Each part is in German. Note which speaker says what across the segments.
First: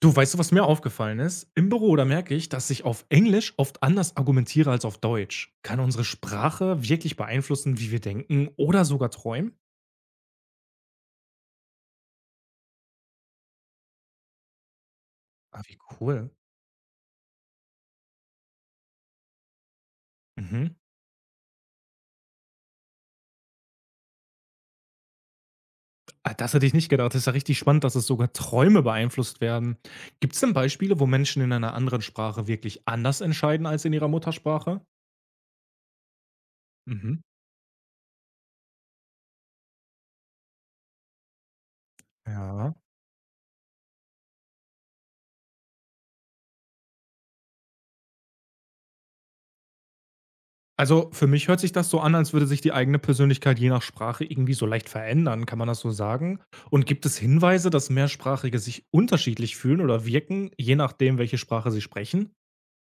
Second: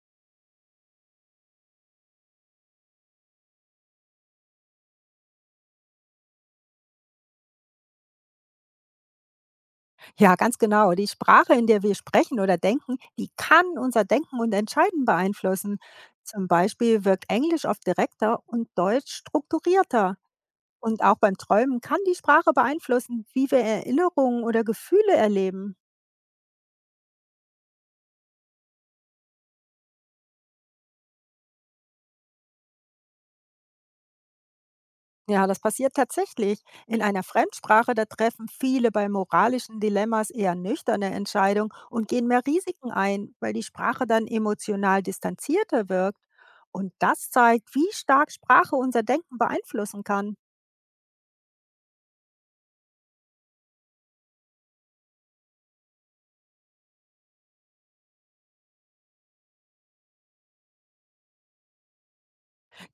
Speaker 1: Du, weißt du, was mir aufgefallen ist? Im Büro, da merke ich, dass ich auf Englisch oft anders argumentiere als auf Deutsch. Kann unsere Sprache wirklich beeinflussen, wie wir denken oder sogar träumen?
Speaker 2: Ja, ganz genau. Die Sprache, in der wir sprechen oder denken, die kann unser Denken und Entscheiden
Speaker 1: Ah, wie
Speaker 2: beeinflussen.
Speaker 1: cool.
Speaker 2: Zum Beispiel wirkt Englisch oft direkter und Deutsch strukturierter.
Speaker 1: Mhm.
Speaker 2: Und auch beim Träumen kann die Sprache beeinflussen, wie wir Erinnerungen oder Gefühle erleben.
Speaker 1: Ah, das hätte ich nicht gedacht. Das ist ja richtig spannend, dass es sogar Träume beeinflusst werden. Gibt es denn Beispiele, wo Menschen in einer anderen Sprache wirklich anders entscheiden als in ihrer Muttersprache?
Speaker 2: Ja, das passiert tatsächlich. In
Speaker 1: Mhm.
Speaker 2: einer Fremdsprache, da treffen viele bei moralischen Dilemmas eher nüchterne Entscheidungen und gehen mehr
Speaker 1: Ja.
Speaker 2: Risiken ein, weil die Sprache dann emotional distanzierter wirkt. Und das zeigt, wie stark Sprache unser Denken beeinflussen kann.
Speaker 1: Also, für mich hört sich das so an, als würde sich die eigene Persönlichkeit je nach Sprache irgendwie so leicht verändern. Kann man das so sagen? Und gibt es Hinweise, dass Mehrsprachige sich unterschiedlich fühlen oder wirken, je nachdem, welche Sprache sie sprechen?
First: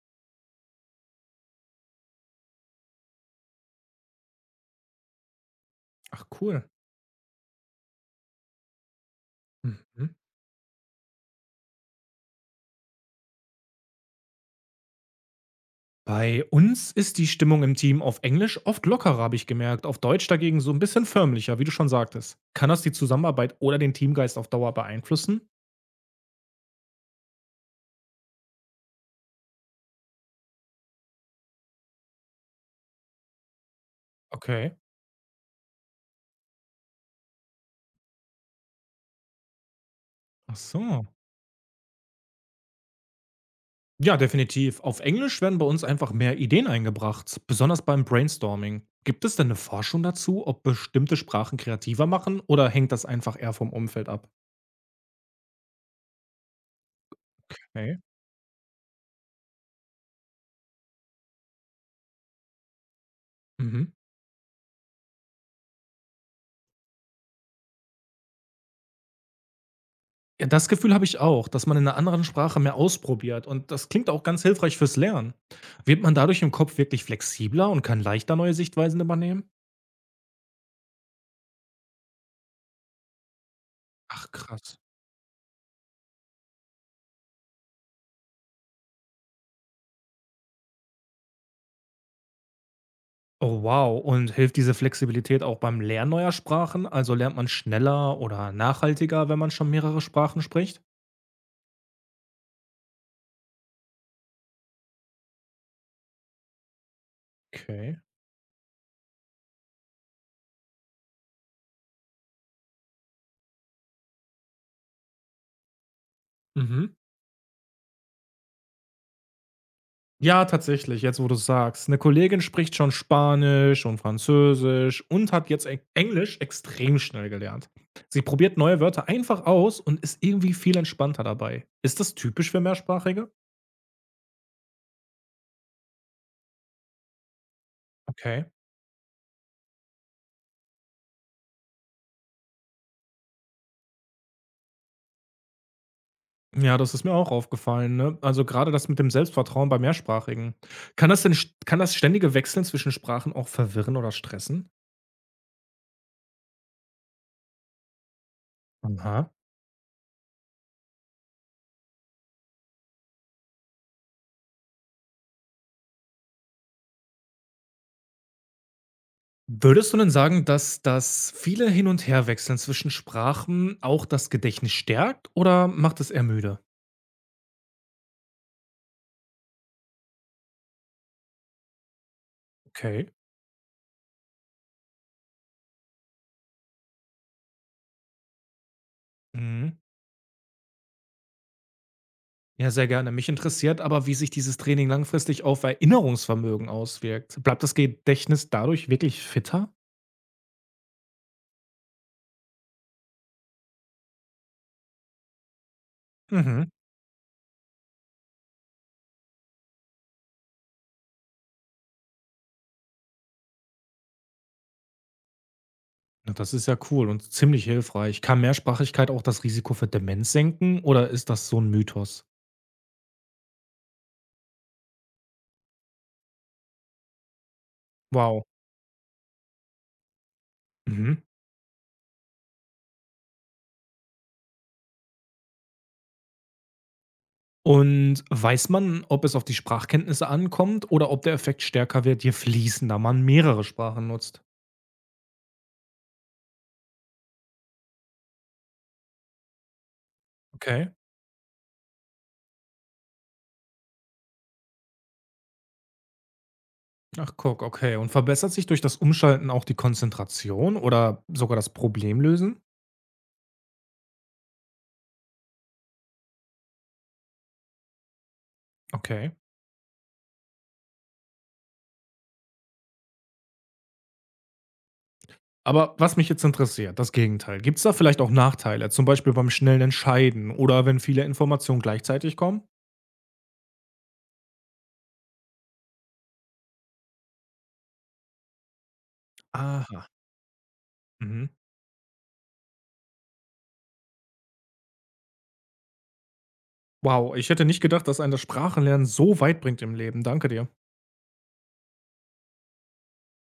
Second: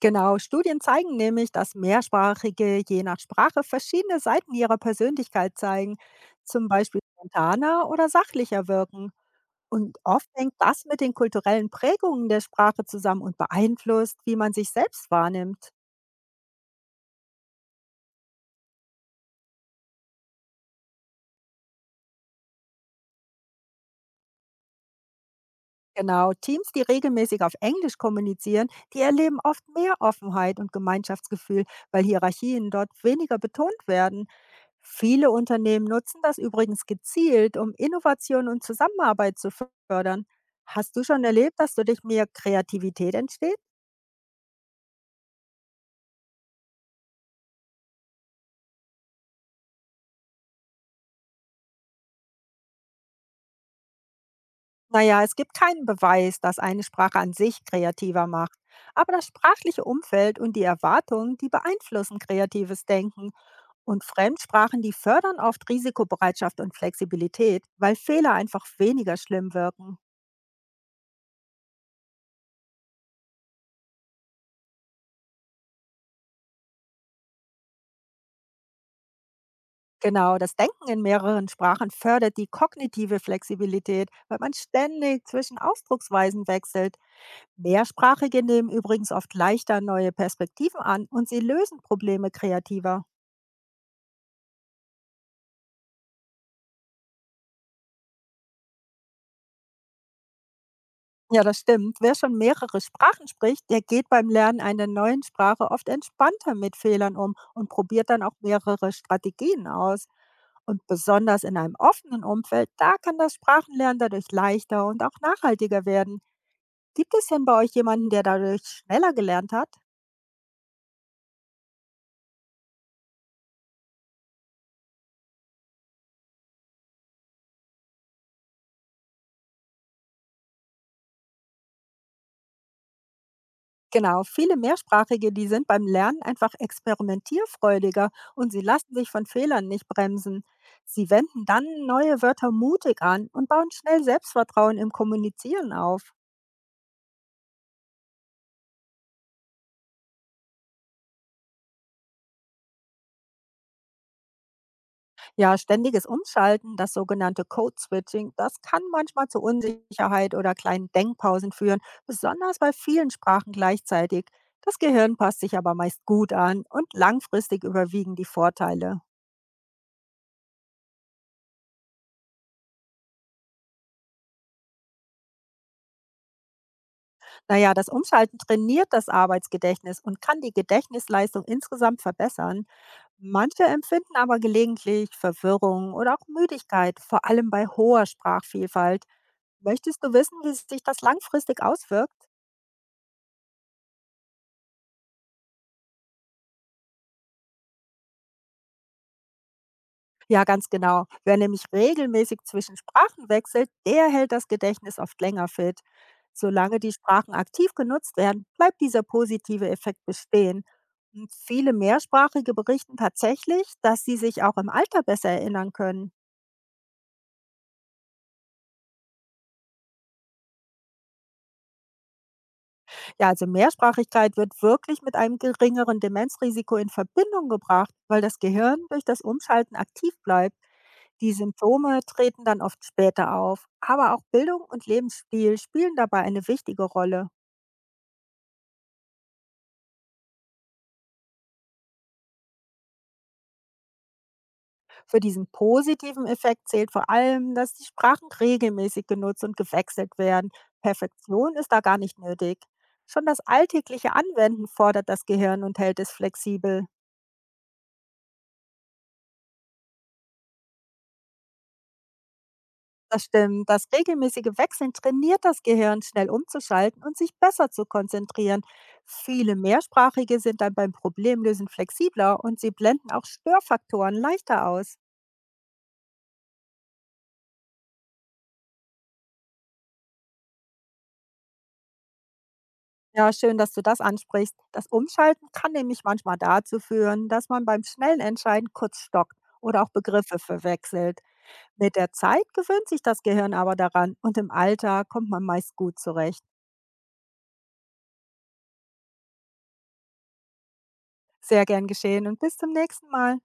Speaker 2: Genau, Studien zeigen nämlich, dass Mehrsprachige je nach Sprache verschiedene Seiten ihrer Persönlichkeit zeigen,
Speaker 1: Ach cool.
Speaker 2: zum Beispiel spontaner oder sachlicher wirken. Und
Speaker 1: Mhm.
Speaker 2: oft hängt das mit den kulturellen Prägungen der Sprache zusammen und beeinflusst, wie man sich selbst wahrnimmt.
Speaker 1: Bei uns ist die Stimmung im Team auf Englisch oft lockerer, habe ich gemerkt. Auf Deutsch dagegen so ein bisschen förmlicher, wie du schon sagtest. Kann das die Zusammenarbeit oder den Teamgeist auf Dauer beeinflussen?
Speaker 2: Genau, Teams, die regelmäßig auf Englisch kommunizieren, die erleben oft mehr Offenheit und Gemeinschaftsgefühl, weil Hierarchien dort weniger betont werden.
Speaker 1: Okay.
Speaker 2: Viele Unternehmen nutzen das übrigens gezielt, um Innovation und Zusammenarbeit zu fördern.
Speaker 1: Ach
Speaker 2: Hast du
Speaker 1: so.
Speaker 2: schon erlebt, dass durch mehr Kreativität entsteht?
Speaker 1: Ja, definitiv. Auf Englisch werden bei uns einfach mehr Ideen eingebracht, besonders beim Brainstorming. Gibt es denn eine Forschung dazu, ob bestimmte Sprachen kreativer machen oder hängt das einfach eher vom Umfeld ab?
Speaker 2: Naja, es gibt keinen Beweis, dass eine Sprache an sich
Speaker 1: Okay.
Speaker 2: kreativer macht. Aber das sprachliche Umfeld und die Erwartungen, die beeinflussen kreatives Denken.
Speaker 1: Mhm.
Speaker 2: Und Fremdsprachen, die fördern oft Risikobereitschaft und Flexibilität, weil Fehler einfach weniger schlimm wirken.
Speaker 1: Ja, das Gefühl habe ich auch, dass man in einer anderen Sprache mehr ausprobiert und das klingt auch ganz hilfreich fürs Lernen. Wird man dadurch im Kopf wirklich flexibler und kann leichter neue Sichtweisen übernehmen?
Speaker 2: Genau, das Denken in mehreren Sprachen fördert die kognitive Flexibilität,
Speaker 1: Ach
Speaker 2: weil man
Speaker 1: krass.
Speaker 2: ständig zwischen Ausdrucksweisen wechselt. Mehrsprachige nehmen übrigens oft leichter neue Perspektiven an und sie lösen Probleme kreativer.
Speaker 1: Oh wow, und hilft diese Flexibilität auch beim Lernen neuer Sprachen? Also lernt man schneller oder nachhaltiger, wenn man schon mehrere Sprachen spricht?
Speaker 2: Ja, das stimmt. Wer schon mehrere Sprachen spricht, der geht beim Lernen einer neuen Sprache oft entspannter mit Fehlern um und
Speaker 1: Okay.
Speaker 2: probiert dann auch mehrere Strategien aus. Und besonders in einem offenen Umfeld, da kann das Sprachenlernen dadurch leichter und auch nachhaltiger werden.
Speaker 1: Mhm.
Speaker 2: Gibt es denn bei euch jemanden, der dadurch schneller gelernt hat?
Speaker 1: Ja, tatsächlich, jetzt wo du's sagst. Eine Kollegin spricht schon Spanisch und Französisch und hat jetzt Englisch extrem schnell gelernt. Sie probiert neue Wörter einfach aus und ist irgendwie viel entspannter dabei. Ist das typisch für Mehrsprachige?
Speaker 2: Genau, viele Mehrsprachige, die sind beim Lernen einfach experimentierfreudiger
Speaker 1: Okay.
Speaker 2: und sie lassen sich von Fehlern nicht bremsen. Sie wenden dann neue Wörter mutig an und bauen schnell Selbstvertrauen im Kommunizieren auf.
Speaker 1: Ja, das ist mir auch aufgefallen, ne? Also, gerade das mit dem Selbstvertrauen bei Mehrsprachigen. Kann das ständige Wechseln zwischen Sprachen auch verwirren oder stressen?
Speaker 2: Ja, ständiges Umschalten, das sogenannte Code-Switching, das kann manchmal
Speaker 1: Aha.
Speaker 2: zu Unsicherheit oder kleinen Denkpausen führen, besonders bei vielen Sprachen gleichzeitig. Das Gehirn passt sich aber meist gut an und langfristig überwiegen die Vorteile.
Speaker 1: Würdest du denn sagen, dass das viele Hin und Herwechseln zwischen Sprachen auch das Gedächtnis stärkt oder macht es eher müde?
Speaker 2: Naja, das Umschalten trainiert das Arbeitsgedächtnis und kann die Gedächtnisleistung insgesamt verbessern.
Speaker 1: Okay.
Speaker 2: Manche empfinden aber gelegentlich Verwirrung oder auch Müdigkeit, vor allem bei hoher Sprachvielfalt.
Speaker 1: Mhm.
Speaker 2: Möchtest du wissen, wie sich das langfristig auswirkt?
Speaker 1: Ja, sehr gerne. Mich interessiert aber, wie sich dieses Training langfristig auf Erinnerungsvermögen auswirkt. Bleibt das Gedächtnis dadurch wirklich fitter?
Speaker 2: Ja, ganz genau. Wer nämlich regelmäßig zwischen Sprachen wechselt, der hält das Gedächtnis oft länger fit.
Speaker 1: Mhm.
Speaker 2: Solange die Sprachen aktiv genutzt werden, bleibt dieser positive Effekt bestehen. Und viele Mehrsprachige berichten tatsächlich, dass sie sich auch im Alter besser erinnern können.
Speaker 1: Na, das ist ja cool und ziemlich hilfreich. Kann Mehrsprachigkeit auch das Risiko für Demenz senken oder ist das so ein Mythos?
Speaker 2: Ja, also Mehrsprachigkeit wird wirklich mit einem geringeren Demenzrisiko in Verbindung gebracht, weil das
Speaker 1: Wow.
Speaker 2: Gehirn durch das Umschalten aktiv bleibt.
Speaker 1: Mhm.
Speaker 2: Die Symptome treten dann oft später auf. Aber auch Bildung und Lebensstil spielen dabei eine wichtige Rolle.
Speaker 1: Und weiß man, ob es auf die Sprachkenntnisse ankommt oder ob der Effekt stärker wird, je fließender man mehrere Sprachen nutzt?
Speaker 2: Für diesen positiven Effekt zählt vor allem, dass die Sprachen regelmäßig genutzt und gewechselt werden.
Speaker 1: Okay.
Speaker 2: Perfektion ist da gar nicht nötig. Schon das alltägliche Anwenden fordert das Gehirn und hält es flexibel.
Speaker 1: Ach, guck, okay. Und verbessert sich durch das Umschalten auch die Konzentration oder sogar das Problemlösen?
Speaker 2: Das stimmt, das regelmäßige Wechseln trainiert das Gehirn, schnell umzuschalten und sich besser zu konzentrieren.
Speaker 1: Okay.
Speaker 2: Viele Mehrsprachige sind dann beim Problemlösen flexibler und sie blenden auch Störfaktoren leichter aus.
Speaker 1: Aber was mich jetzt interessiert, das Gegenteil. Gibt es da vielleicht auch Nachteile, zum Beispiel beim schnellen Entscheiden oder wenn viele Informationen gleichzeitig kommen?
Speaker 2: Ja, schön, dass du das ansprichst. Das Umschalten kann nämlich manchmal dazu führen, dass man beim schnellen Entscheiden kurz stockt oder auch
Speaker 1: Aha.
Speaker 2: Begriffe verwechselt.
Speaker 1: Mhm.
Speaker 2: Mit der Zeit gewöhnt sich das Gehirn aber daran und im Alter kommt man meist gut zurecht.
Speaker 1: Wow, ich hätte nicht gedacht, dass ein das Sprachenlernen so weit bringt im Leben. Danke dir.
Speaker 2: Sehr gern geschehen und bis zum nächsten Mal.